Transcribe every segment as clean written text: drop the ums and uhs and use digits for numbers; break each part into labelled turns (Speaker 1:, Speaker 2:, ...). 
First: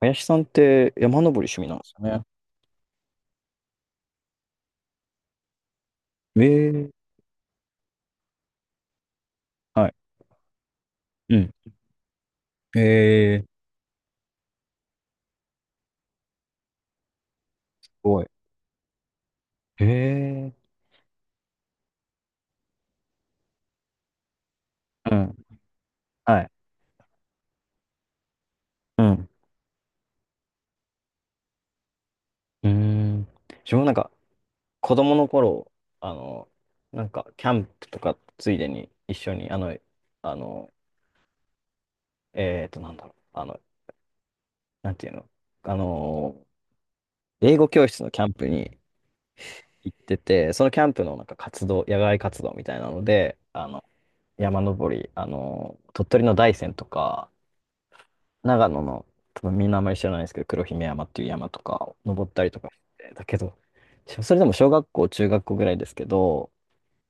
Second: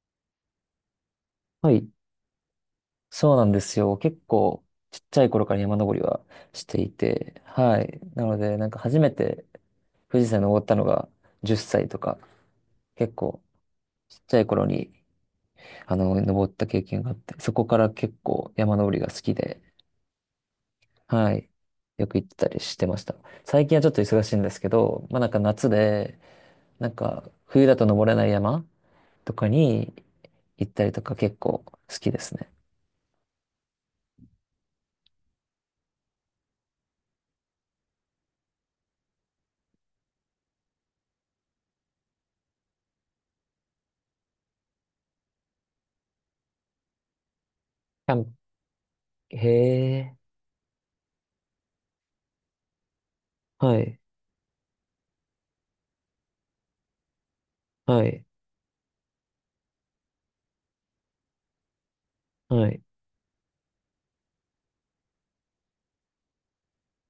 Speaker 1: 林さんって山登り趣味
Speaker 2: は
Speaker 1: なんで
Speaker 2: い。
Speaker 1: すよね。
Speaker 2: そうなんですよ。結構、ちっちゃい頃から山登りはして
Speaker 1: え
Speaker 2: い
Speaker 1: え。
Speaker 2: て、はい。なので、なんか初めて
Speaker 1: はい。
Speaker 2: 富士山に登ったのが
Speaker 1: うん。
Speaker 2: 10歳とか、
Speaker 1: え
Speaker 2: 結
Speaker 1: え、
Speaker 2: 構、
Speaker 1: す
Speaker 2: ちっちゃい頃に、登った経験があって、そこから結
Speaker 1: ごい。
Speaker 2: 構山登りが好きで、
Speaker 1: ええ。
Speaker 2: はい。よく行ってたりしてました。最近はちょっと忙しいんですけど、
Speaker 1: う
Speaker 2: まあなん
Speaker 1: ん。
Speaker 2: か夏で、
Speaker 1: はい。
Speaker 2: なんか冬だと登れない山
Speaker 1: うん。
Speaker 2: とかに行ったりとか結構好きですね。
Speaker 1: うーん。自分もなんか、子供の頃、あの、なんか、キャンプとか、ついでに一緒に、あの、なんだろう、なんていうの、あの、英語教室の
Speaker 2: キャ
Speaker 1: キ
Speaker 2: ン
Speaker 1: ャ
Speaker 2: プ、
Speaker 1: ンプに
Speaker 2: へ
Speaker 1: 行って
Speaker 2: え、
Speaker 1: て、そのキャンプのなんか活動、野外活動みたいなので、
Speaker 2: はい、
Speaker 1: 山登り、鳥取の大山とか、
Speaker 2: はい、
Speaker 1: 長野の、多分みんなあんまり知らないですけど、黒姫山っていう山とか登ったりとか
Speaker 2: は
Speaker 1: し
Speaker 2: い。
Speaker 1: て、だけど、それでも小学校、中学校ぐらいですけど、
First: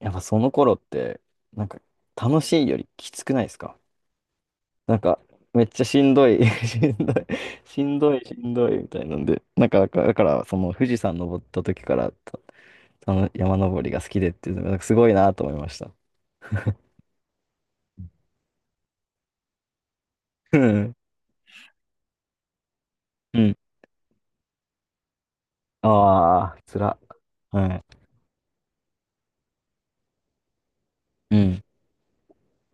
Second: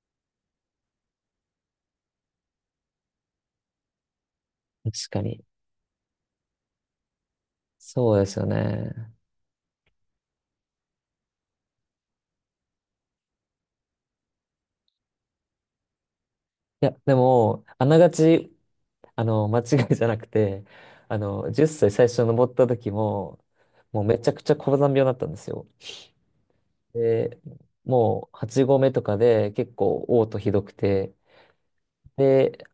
Speaker 1: やっぱその頃って、なんか楽しいよりきつくないですか？
Speaker 2: 確
Speaker 1: なんか、
Speaker 2: かに。
Speaker 1: めっちゃしんどい、しんどい、しんど
Speaker 2: そう
Speaker 1: い、
Speaker 2: で
Speaker 1: し
Speaker 2: すよ
Speaker 1: んどいみ
Speaker 2: ね。
Speaker 1: たいなんで、なんか、だから、その富士山登った時からの山登りが好きでっていうのが、なんかすごいなと思いました。
Speaker 2: いや、でも、あながち、間違いじゃなく
Speaker 1: う
Speaker 2: て、
Speaker 1: ん。
Speaker 2: 10歳最初登った時
Speaker 1: う
Speaker 2: も、
Speaker 1: ん。
Speaker 2: もうめちゃくちゃ高山病だったんですよ。
Speaker 1: ああ、つら。
Speaker 2: で、
Speaker 1: はい。
Speaker 2: もう8合目とかで結構嘔吐ひどくて、
Speaker 1: うん。
Speaker 2: で、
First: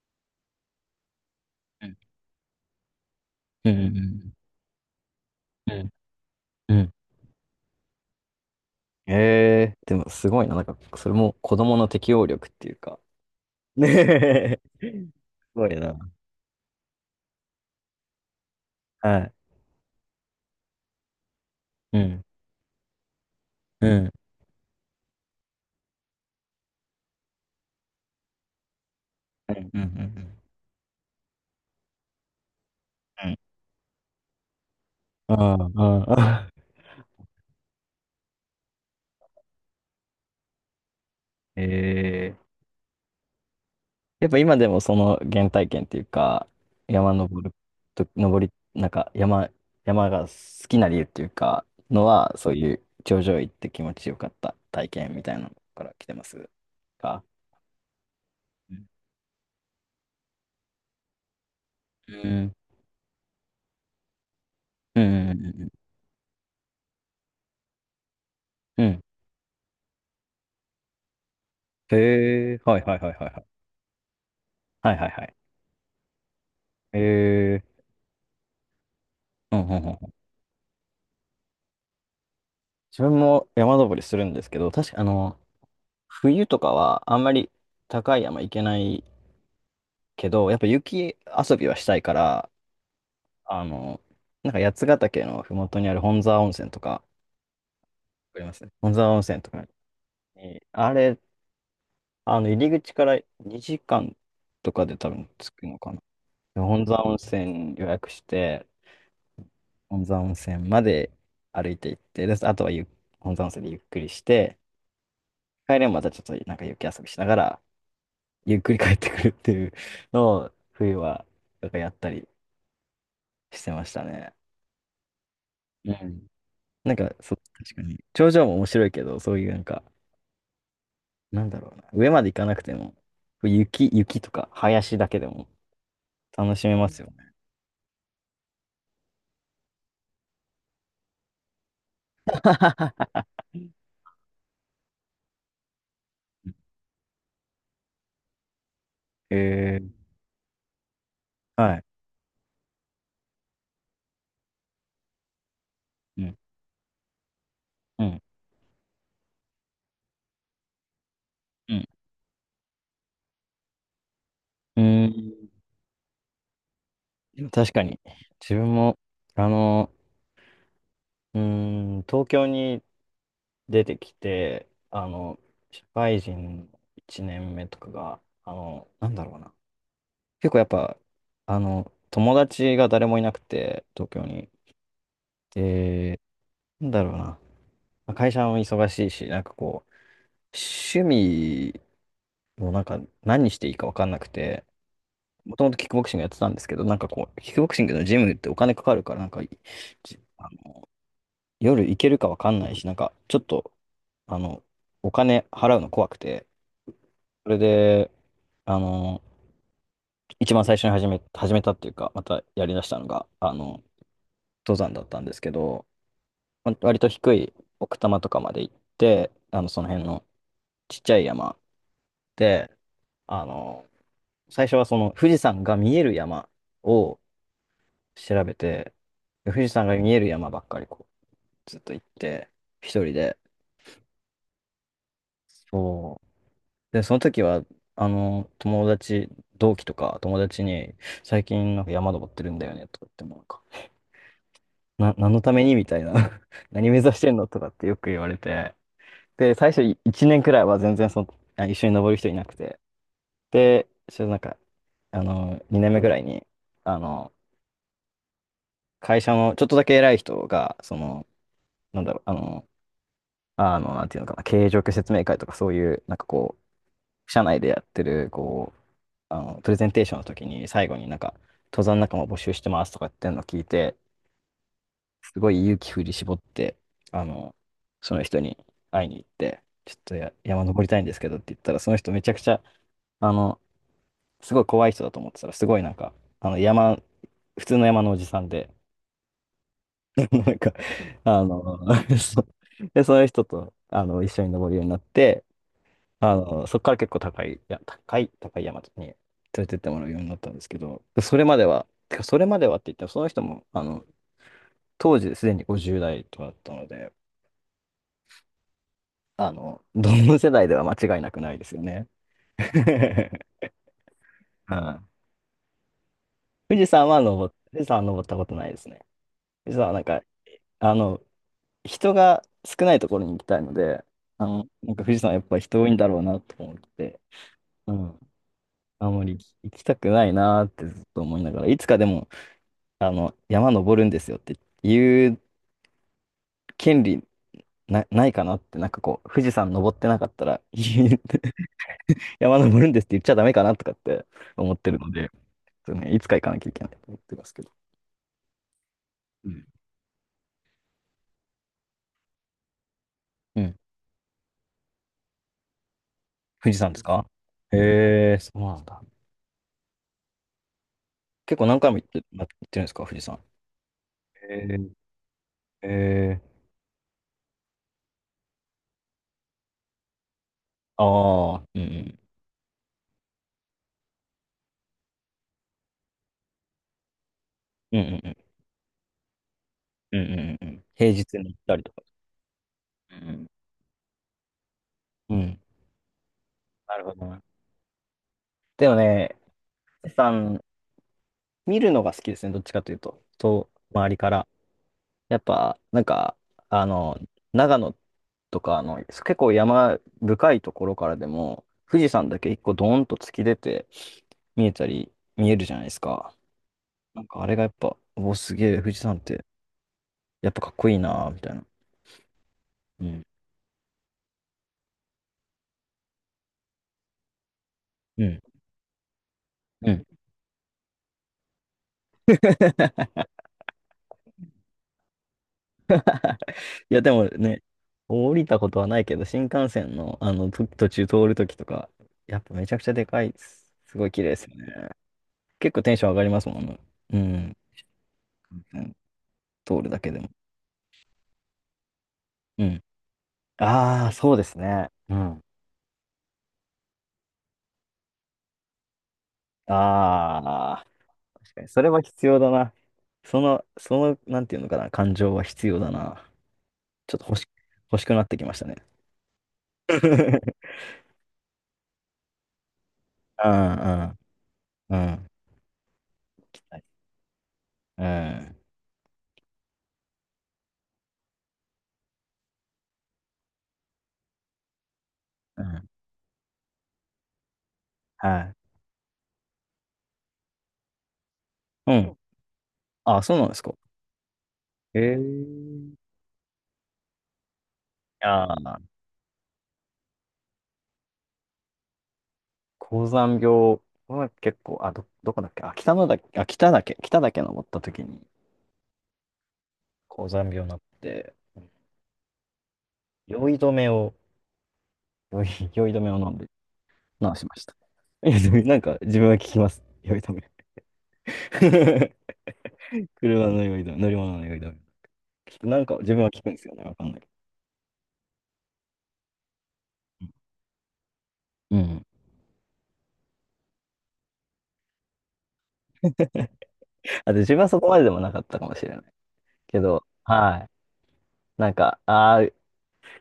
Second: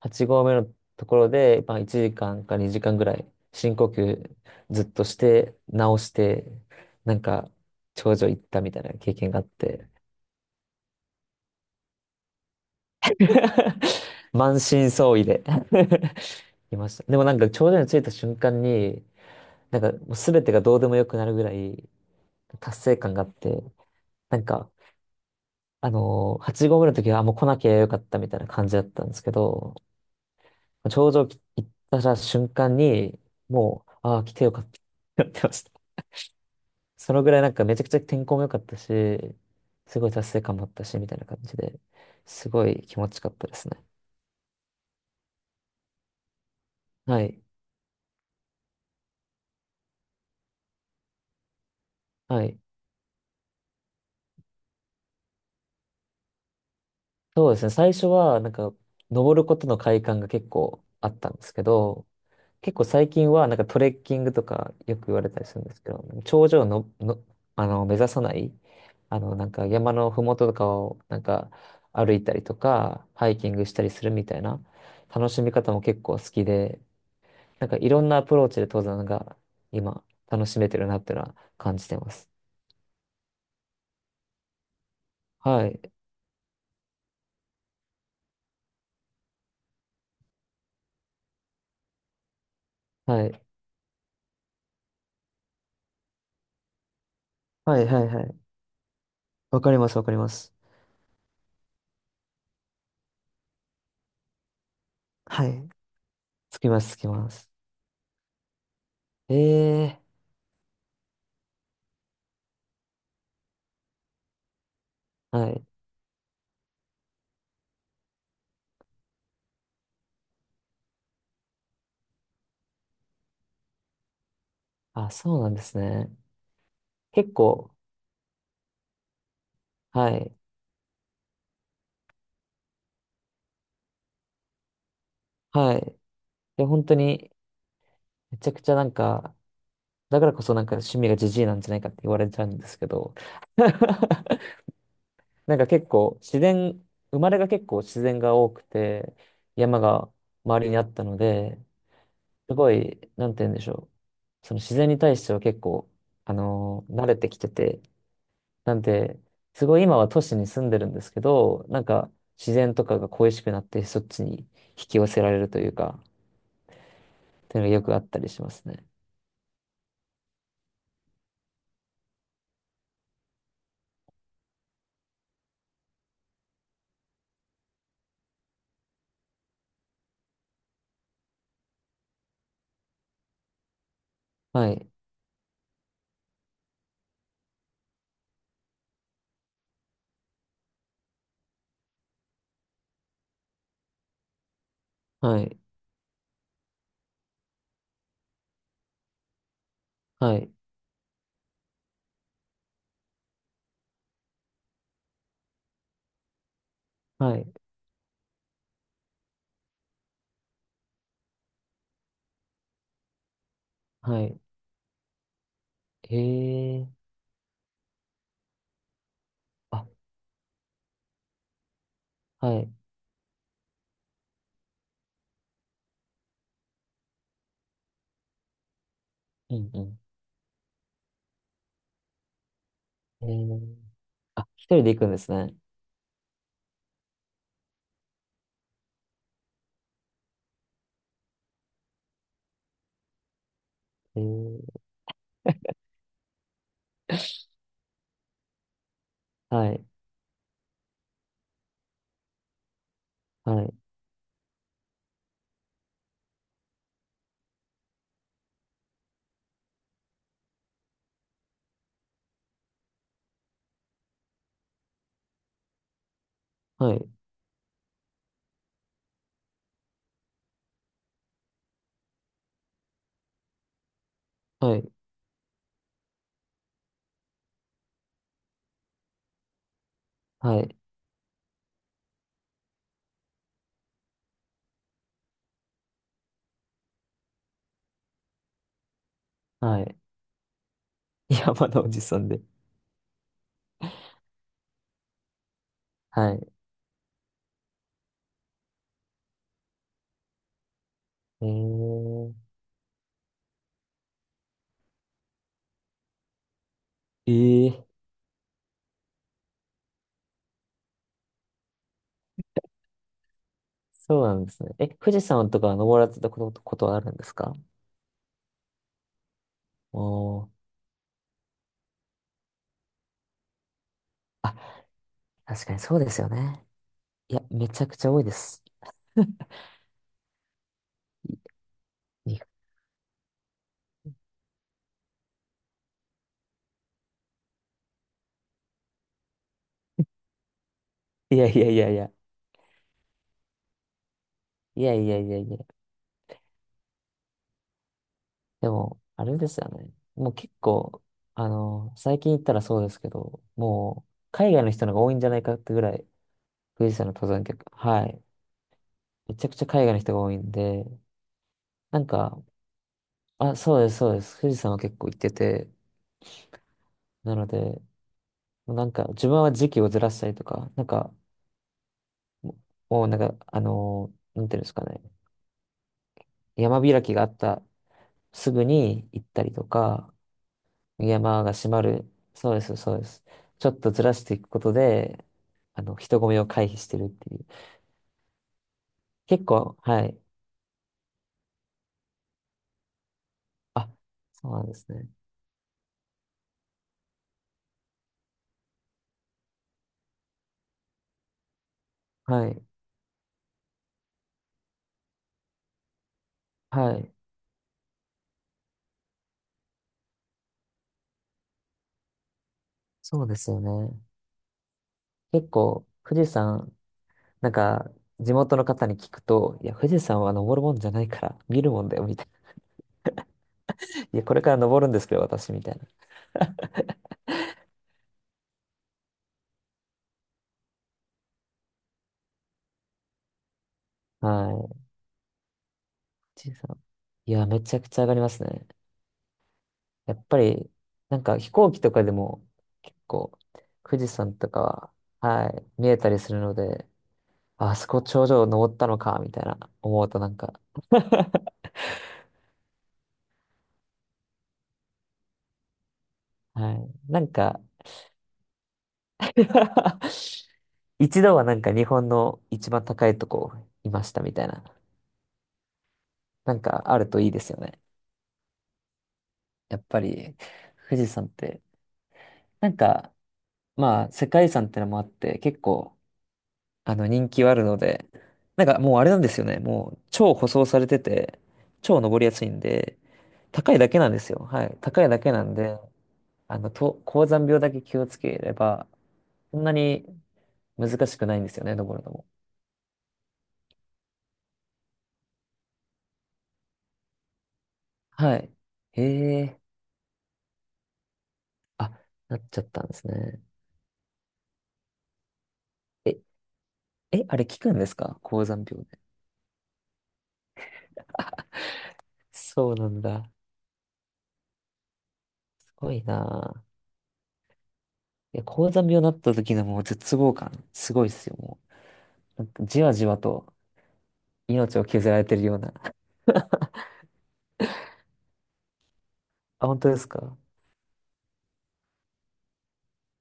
Speaker 2: 8合目のところで、まあ、
Speaker 1: うん。
Speaker 2: 1時間か2時間ぐらい
Speaker 1: うん。
Speaker 2: 深呼
Speaker 1: うん。
Speaker 2: 吸ずっとして
Speaker 1: うん。
Speaker 2: 直して
Speaker 1: うん。
Speaker 2: なんか頂上行ったみたいな
Speaker 1: え
Speaker 2: 経験があっ
Speaker 1: え、
Speaker 2: て
Speaker 1: でもすごいな。なんか、それも子供の適応力っていうか。ね
Speaker 2: 満
Speaker 1: え、す
Speaker 2: 身創痍で
Speaker 1: ごいな。
Speaker 2: いました。でもなんか頂上に着いた瞬間に
Speaker 1: はい。
Speaker 2: なんかもう全てがどうでもよくなるぐらい
Speaker 1: うん。
Speaker 2: 達成感があって
Speaker 1: うん。
Speaker 2: なんか8合目の時はあもう来なきゃよかったみたいな感じだったんですけ
Speaker 1: うん。
Speaker 2: ど
Speaker 1: うん。うん。
Speaker 2: 頂上行った瞬間に
Speaker 1: うん。
Speaker 2: もうああ来てよかったってなっ
Speaker 1: あ
Speaker 2: てまし
Speaker 1: あ、
Speaker 2: た。
Speaker 1: ああ。
Speaker 2: そのぐらいなんかめちゃくちゃ天候も良かったし、すごい達成感もあったし、みたいな感じで、
Speaker 1: ええ、
Speaker 2: すごい気持ちよかったですね。
Speaker 1: やっぱ今でもその原体験っていうか、山
Speaker 2: は
Speaker 1: 登
Speaker 2: い。
Speaker 1: ると、登り、なんか山が好きな理由っていうか、のは、
Speaker 2: は
Speaker 1: そう
Speaker 2: い。
Speaker 1: いう頂上行って気持ちよかった体験みたいなのから来てますか？
Speaker 2: そうですね。最初はなんか
Speaker 1: うん。
Speaker 2: 登ることの快感が結構あったんですけど、
Speaker 1: うん。
Speaker 2: 結構最近はなんかトレッキングとかよ
Speaker 1: う
Speaker 2: く言われ
Speaker 1: ん。う
Speaker 2: たり
Speaker 1: ん。
Speaker 2: するん
Speaker 1: うん。
Speaker 2: ですけど、頂上の、目指さない、
Speaker 1: うん。
Speaker 2: なんか山のふもととかをなんか歩いたり
Speaker 1: へ
Speaker 2: と
Speaker 1: え、はいはい
Speaker 2: か、
Speaker 1: はいは
Speaker 2: ハ
Speaker 1: い
Speaker 2: イ
Speaker 1: はい。
Speaker 2: キングしたりするみたいな
Speaker 1: はいはいは
Speaker 2: 楽
Speaker 1: い。
Speaker 2: しみ方も結構好きで、
Speaker 1: えー。
Speaker 2: なんかいろんなアプローチで登山が
Speaker 1: うんうんうん
Speaker 2: 今
Speaker 1: うん。
Speaker 2: 楽しめてるなっていうのは感じてます。
Speaker 1: 自分も山登りするんですけど、確か
Speaker 2: はい。
Speaker 1: 冬とかはあんまり高い山行けないけど、やっぱ雪遊びはしたいから、
Speaker 2: はい。
Speaker 1: あの、なんか八ヶ岳のふもとにある本沢温泉とか、わ
Speaker 2: はいはいはい。
Speaker 1: かりますね。本沢温泉と
Speaker 2: わ
Speaker 1: か
Speaker 2: かりますわかります。
Speaker 1: に、あれ、入り口から2時間とかで多分
Speaker 2: は
Speaker 1: 着く
Speaker 2: い。
Speaker 1: のかな。
Speaker 2: つ
Speaker 1: で
Speaker 2: きま
Speaker 1: 本
Speaker 2: す、つ
Speaker 1: 沢
Speaker 2: き
Speaker 1: 温
Speaker 2: ます。
Speaker 1: 泉予約して、
Speaker 2: ええ
Speaker 1: 本沢温泉まで歩いて行って、で、あとは本沢温泉でゆっくりして、
Speaker 2: はい。
Speaker 1: 帰れんまたちょっとなんか雪遊びしながら、ゆっくり帰ってくるっていうのを、冬は、なんかやったりしてましたね。
Speaker 2: あ、そうなんです
Speaker 1: う
Speaker 2: ね。
Speaker 1: ん。なんか、
Speaker 2: 結
Speaker 1: そう、
Speaker 2: 構、
Speaker 1: 確かに。頂上も面白いけど、そういうなんか、
Speaker 2: はい。
Speaker 1: なんだろうな。上まで行かなくても、雪とか林だけでも
Speaker 2: はい。
Speaker 1: 楽
Speaker 2: で、
Speaker 1: しめ
Speaker 2: 本
Speaker 1: ま
Speaker 2: 当
Speaker 1: すよ。
Speaker 2: に、めちゃくちゃなんか、だからこそなんか趣味がジジイなんじゃないかって言われちゃうんですけど、なんか結構自然、生まれが結構自然が多くて、山
Speaker 1: え
Speaker 2: が周りにあったので、
Speaker 1: ー。はい。
Speaker 2: すごい、なんて言うんでしょう。その自然に対しては結構、
Speaker 1: うん、
Speaker 2: 慣れてきてて、
Speaker 1: うん、
Speaker 2: なんで、すごい今は都市に住んでるんですけど、
Speaker 1: う
Speaker 2: な
Speaker 1: ん。
Speaker 2: んか自然とかが恋しくなってそっちに
Speaker 1: う
Speaker 2: 引き
Speaker 1: ー
Speaker 2: 寄せられる
Speaker 1: ん。
Speaker 2: というか、
Speaker 1: で
Speaker 2: っ
Speaker 1: も
Speaker 2: ていうの
Speaker 1: 確
Speaker 2: が
Speaker 1: か
Speaker 2: よくあ
Speaker 1: に、
Speaker 2: ったりしま
Speaker 1: 自
Speaker 2: す
Speaker 1: 分
Speaker 2: ね。
Speaker 1: も、あの、うーん、東京に出てきて、社会人1年目とかが、なんだろうな。結構やっぱ、友達が誰もいなくて、東京に。
Speaker 2: はい、
Speaker 1: で、なんだろうな。まあ会社も忙しいし、なんかこう、趣味もなんか何していいか分かんなくて、
Speaker 2: は
Speaker 1: も
Speaker 2: い、
Speaker 1: ともとキックボクシングやってたんですけど、なんかこう、キックボクシングのジムってお金かかるから、なんか、じ
Speaker 2: は
Speaker 1: あ
Speaker 2: い、
Speaker 1: の夜行けるか分かんないし、なんか、ちょっと、あの、お金払うの怖くて、
Speaker 2: は
Speaker 1: そ
Speaker 2: い、
Speaker 1: れで、あの、一番最初に始めたっていうか、またやりだしたのが、
Speaker 2: はい。
Speaker 1: 登山だったんですけど、
Speaker 2: へ
Speaker 1: ま
Speaker 2: え、
Speaker 1: 割と低い奥多摩とかまで行って、
Speaker 2: あ、
Speaker 1: その辺のちっちゃい山
Speaker 2: は
Speaker 1: で、
Speaker 2: い、
Speaker 1: あの、最初はその富士山が見える山を調べて、で
Speaker 2: う
Speaker 1: 富士
Speaker 2: ん
Speaker 1: 山が
Speaker 2: う
Speaker 1: 見える山ばっかりこう、ずっと行って、一人
Speaker 2: ん。
Speaker 1: で。
Speaker 2: へえ、あ、一人で行くんですね。
Speaker 1: そう。で、その時は、あの、友達、同期とか友達に、最近なんか山登ってるんだよね、とか言ってもなんか、
Speaker 2: へえ
Speaker 1: 何のためにみたいな、 何目指してんのとかってよく言われて。で、最
Speaker 2: は
Speaker 1: 初
Speaker 2: い、
Speaker 1: 1年くらいは全然その、一緒に登る人いなくて。
Speaker 2: はい、
Speaker 1: で、ちょっとなんか、2年目くらいに、あの、会社のちょっとだけ偉い人が、その、なんだろう、なんていうのかな、経営状況説明会とかそういう、なんかこ
Speaker 2: はい、
Speaker 1: う、社内でやってる、こう、プレゼンテーションの時に最後になんか、登山仲間募集してますとか言ってんの聞いて、
Speaker 2: はい、
Speaker 1: すごい勇気振り絞って、あの、その人に会いに行って、ちょっと
Speaker 2: は
Speaker 1: 山
Speaker 2: い、
Speaker 1: 登りたいんですけどって言ったら、その人めちゃくちゃ、あの、すごい怖い人だと思ってたら、すごいなんか、あの、山、普通の山のおじさんで、
Speaker 2: はい。
Speaker 1: なんか、あ
Speaker 2: 山
Speaker 1: の、
Speaker 2: のおじ さんで。
Speaker 1: そうで、その人と、一緒に登るようになって、
Speaker 2: はい。
Speaker 1: そこから結構高い、いや、高い、高い山に連れてってもらうようになったんですけど、それ
Speaker 2: お
Speaker 1: までは、てかそれ
Speaker 2: ー、
Speaker 1: まではって言っても、その人も、当時すでに50代とかだったので、
Speaker 2: ええ
Speaker 1: どの世代では間違いなくないですよね。
Speaker 2: そうなんですね。
Speaker 1: う
Speaker 2: え、
Speaker 1: ん。
Speaker 2: 富士山とかは登られたこと、ことはあるんですか？
Speaker 1: 富士山は登ったことないですね。富士山はな
Speaker 2: お
Speaker 1: んか、
Speaker 2: ー、
Speaker 1: あの、人が少ないところに行きたいので、
Speaker 2: あ、
Speaker 1: なんか富士山はやっぱ
Speaker 2: 確かに
Speaker 1: 人多い
Speaker 2: そ
Speaker 1: ん
Speaker 2: う
Speaker 1: だ
Speaker 2: で
Speaker 1: ろ
Speaker 2: す
Speaker 1: う
Speaker 2: よ
Speaker 1: なと
Speaker 2: ね。
Speaker 1: 思って、
Speaker 2: いや、めちゃ
Speaker 1: う
Speaker 2: くちゃ
Speaker 1: ん。
Speaker 2: 多いです。
Speaker 1: あんまり行きたくないなってずっと思いながら、いつかでも、
Speaker 2: いい
Speaker 1: 山登るんですよって言う権利ないかなって、なんかこう、富士山登ってなかったら言う、
Speaker 2: いやいやいやいや。
Speaker 1: 山登るんですって言っちゃダメかなとかって思っ
Speaker 2: い
Speaker 1: て
Speaker 2: や
Speaker 1: る
Speaker 2: い
Speaker 1: の
Speaker 2: やい
Speaker 1: で、
Speaker 2: やいや。
Speaker 1: そうね、いつか行かなきゃいけないと思ってますけど。
Speaker 2: でも、あれで
Speaker 1: う
Speaker 2: す
Speaker 1: ん。
Speaker 2: よね。もう結構、最近行ったらそうですけど、
Speaker 1: うん。
Speaker 2: もう、海外の人の方が多いんじゃないかってぐらい、
Speaker 1: 富士
Speaker 2: 富
Speaker 1: 山
Speaker 2: 士
Speaker 1: です
Speaker 2: 山の
Speaker 1: か？
Speaker 2: 登山客。はい。
Speaker 1: へえ、そうなんだ。
Speaker 2: めちゃくちゃ海外の人が多いんで、
Speaker 1: 結構何回も
Speaker 2: な
Speaker 1: 行
Speaker 2: ん
Speaker 1: って
Speaker 2: か、
Speaker 1: 行ってるんですか、富士山？
Speaker 2: あ、そうです、そうです。富士山は
Speaker 1: へ
Speaker 2: 結構行ってて、
Speaker 1: え、へえ、
Speaker 2: なので、なんか自分は時期をずらしたりとか、なんか
Speaker 1: ああ、うんうん。
Speaker 2: ももうなんか、なんていうんですかね、山開きがあった
Speaker 1: うんうんうん。
Speaker 2: すぐに行ったりとか、
Speaker 1: うんうんうんうん。平日
Speaker 2: 山が
Speaker 1: に行っ
Speaker 2: 閉
Speaker 1: た
Speaker 2: ま
Speaker 1: りとか。
Speaker 2: る、そうです、そうで
Speaker 1: う
Speaker 2: す。
Speaker 1: ん。
Speaker 2: ちょっとずらしていくことで、
Speaker 1: うん。うん。
Speaker 2: 人混みを回避し
Speaker 1: な
Speaker 2: て
Speaker 1: る
Speaker 2: るっ
Speaker 1: ほど
Speaker 2: てい
Speaker 1: な。
Speaker 2: う。
Speaker 1: でもね、
Speaker 2: 結構、は
Speaker 1: 富士
Speaker 2: い。
Speaker 1: 山、見るのが好きですね、どっちかというと。と、
Speaker 2: あ、
Speaker 1: 周りから。
Speaker 2: そうなんですね。
Speaker 1: やっぱ、なんか、あの、長野とか、結構山深いところからでも、富士山だ
Speaker 2: は
Speaker 1: け一
Speaker 2: い、
Speaker 1: 個ドーンと突き出て、見えるじゃないですか。
Speaker 2: はい。
Speaker 1: なんかあれがやっぱ、おお、すげえ、富士山って、やっぱかっこいいなーみたいな。うん。
Speaker 2: そうですよね。結構、富士山、なんか、
Speaker 1: う
Speaker 2: 地
Speaker 1: ん。
Speaker 2: 元の方に聞くと、いや、富
Speaker 1: う
Speaker 2: 士
Speaker 1: ん。
Speaker 2: 山は登るもんじゃないから、見るもんだよ、みたい な。いや、これから登るんですけど、私、みたいな。
Speaker 1: いや、でもね、降りたことはないけど、新幹線の、途中通るときとか、やっぱめちゃくちゃでかいです。すごい綺麗です
Speaker 2: は
Speaker 1: よね。
Speaker 2: い。
Speaker 1: 結構テンション上がりま
Speaker 2: ち
Speaker 1: す
Speaker 2: い
Speaker 1: もん
Speaker 2: さ
Speaker 1: ね。
Speaker 2: ん。
Speaker 1: う
Speaker 2: いや、
Speaker 1: ん。
Speaker 2: めちゃくちゃ上がりますね。
Speaker 1: うん。通るだけ
Speaker 2: や
Speaker 1: で
Speaker 2: っ
Speaker 1: も。
Speaker 2: ぱり、なんか飛行機とかでも
Speaker 1: うん。
Speaker 2: 結構富
Speaker 1: あ
Speaker 2: 士
Speaker 1: あ、そ
Speaker 2: 山
Speaker 1: うで
Speaker 2: と
Speaker 1: すね。
Speaker 2: か
Speaker 1: うん。
Speaker 2: は、はい、見えたりするので、ああそこ頂上登ったのか、みたいな思うとなんか
Speaker 1: ああ、確かに、それは必要だな。その、なんていうのかな、感情は必要だな。
Speaker 2: はい。
Speaker 1: ちょっ
Speaker 2: な
Speaker 1: と
Speaker 2: んか
Speaker 1: 欲しくなってきましたね。
Speaker 2: 一度はなんか日本の一番高いと
Speaker 1: う
Speaker 2: こ
Speaker 1: ん
Speaker 2: いま
Speaker 1: う
Speaker 2: し
Speaker 1: ん
Speaker 2: たみたいな、
Speaker 1: うん。
Speaker 2: なん
Speaker 1: 期待。
Speaker 2: かあるといいですよね。やっぱり富士山って、なんか、まあ世界遺産ってのもあって結
Speaker 1: うん。うん。
Speaker 2: 構人気はあるので、
Speaker 1: は
Speaker 2: なん
Speaker 1: い。
Speaker 2: かもうあれなんですよね。もう超舗装されてて、
Speaker 1: う
Speaker 2: 超
Speaker 1: ん。
Speaker 2: 登りやすいんで、
Speaker 1: あ、そうなんですか？
Speaker 2: 高いだけなんですよ。はい。
Speaker 1: へ
Speaker 2: 高いだけなんで、
Speaker 1: え。
Speaker 2: 高山病だけ気をつけれ
Speaker 1: ああ、
Speaker 2: ば、そんなに難しくないんですよね、登るのも。
Speaker 1: 高山病、の結構、どこだっけ、北岳、登った時に
Speaker 2: はい。へえ。
Speaker 1: 高山病になって、
Speaker 2: あ、なっちゃったんですね。
Speaker 1: 酔い止めを、酔い止めを
Speaker 2: え、
Speaker 1: 飲んで
Speaker 2: え、
Speaker 1: 治
Speaker 2: あ
Speaker 1: し
Speaker 2: れ
Speaker 1: ま
Speaker 2: 効
Speaker 1: し
Speaker 2: く
Speaker 1: た。
Speaker 2: んですか
Speaker 1: いや
Speaker 2: 高
Speaker 1: でも
Speaker 2: 山
Speaker 1: なん
Speaker 2: 病
Speaker 1: か
Speaker 2: で？
Speaker 1: 自分は聞きます。酔い止め。
Speaker 2: そうなんだ。
Speaker 1: 車の酔い止め、乗り物の酔い止め。
Speaker 2: す
Speaker 1: なん
Speaker 2: ご
Speaker 1: か
Speaker 2: い
Speaker 1: 自分
Speaker 2: な
Speaker 1: は聞くんで
Speaker 2: あ。
Speaker 1: すよね。わかんないけ
Speaker 2: いや、高山病になった時のもう絶
Speaker 1: ど。
Speaker 2: 望感、すごいっすよ、も
Speaker 1: うん。
Speaker 2: う。なんかじわじわと。命を削られてるような。
Speaker 1: あと自分はそこまででもなかったかもしれない。
Speaker 2: あ、本
Speaker 1: け
Speaker 2: 当で
Speaker 1: ど、
Speaker 2: すか？
Speaker 1: はい。なんか、ああ、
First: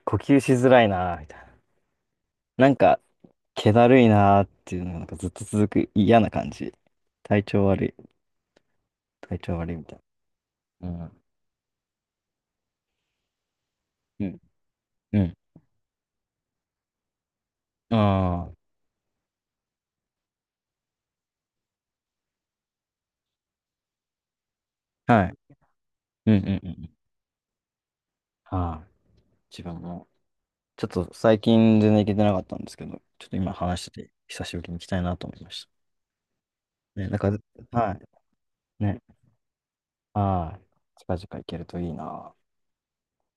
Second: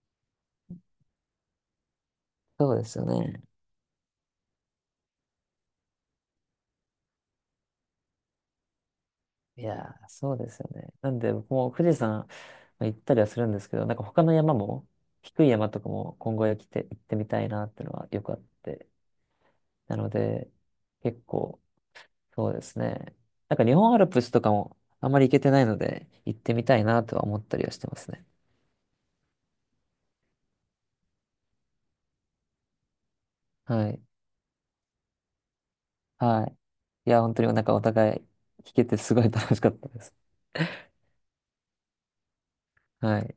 Speaker 1: 呼吸しづらいなーみたいな。な
Speaker 2: そ
Speaker 1: ん
Speaker 2: うです
Speaker 1: か、
Speaker 2: よね。
Speaker 1: 気だるいなーっていうのがなんかずっと続く嫌な感じ。体調悪い、体調
Speaker 2: い
Speaker 1: 悪
Speaker 2: や
Speaker 1: いみたい
Speaker 2: ー、そうですよ
Speaker 1: な。う
Speaker 2: ね。な
Speaker 1: ん。
Speaker 2: んで、僕も富士山まあ行ったりはするんですけど、なんか他
Speaker 1: う
Speaker 2: の
Speaker 1: ん。
Speaker 2: 山も、
Speaker 1: うん。
Speaker 2: 低い山とかも今後へ来て行ってみたいなっていうのはよくあっ
Speaker 1: あ
Speaker 2: て。なので、結構、そうですね。なんか日本アルプスとかもあん
Speaker 1: あ、
Speaker 2: ま
Speaker 1: は
Speaker 2: り行
Speaker 1: い。
Speaker 2: けてないので、
Speaker 1: うん
Speaker 2: 行っ
Speaker 1: うんう
Speaker 2: てみ
Speaker 1: んう
Speaker 2: たい
Speaker 1: ん。
Speaker 2: なとは思ったりはしてますね。
Speaker 1: はい。自分も、ちょっと最近全然行けてなかったんですけど、ちょっと今話
Speaker 2: は
Speaker 1: し
Speaker 2: い。
Speaker 1: てて、久しぶりに行きたいなと思いまし
Speaker 2: はい。
Speaker 1: た。ね、
Speaker 2: い
Speaker 1: なん
Speaker 2: や、
Speaker 1: か、
Speaker 2: 本当になんかお
Speaker 1: は
Speaker 2: 互い聞
Speaker 1: い。
Speaker 2: けて
Speaker 1: ね。
Speaker 2: すごい楽しかったです。
Speaker 1: はい。近々行けるといいなー。
Speaker 2: はい。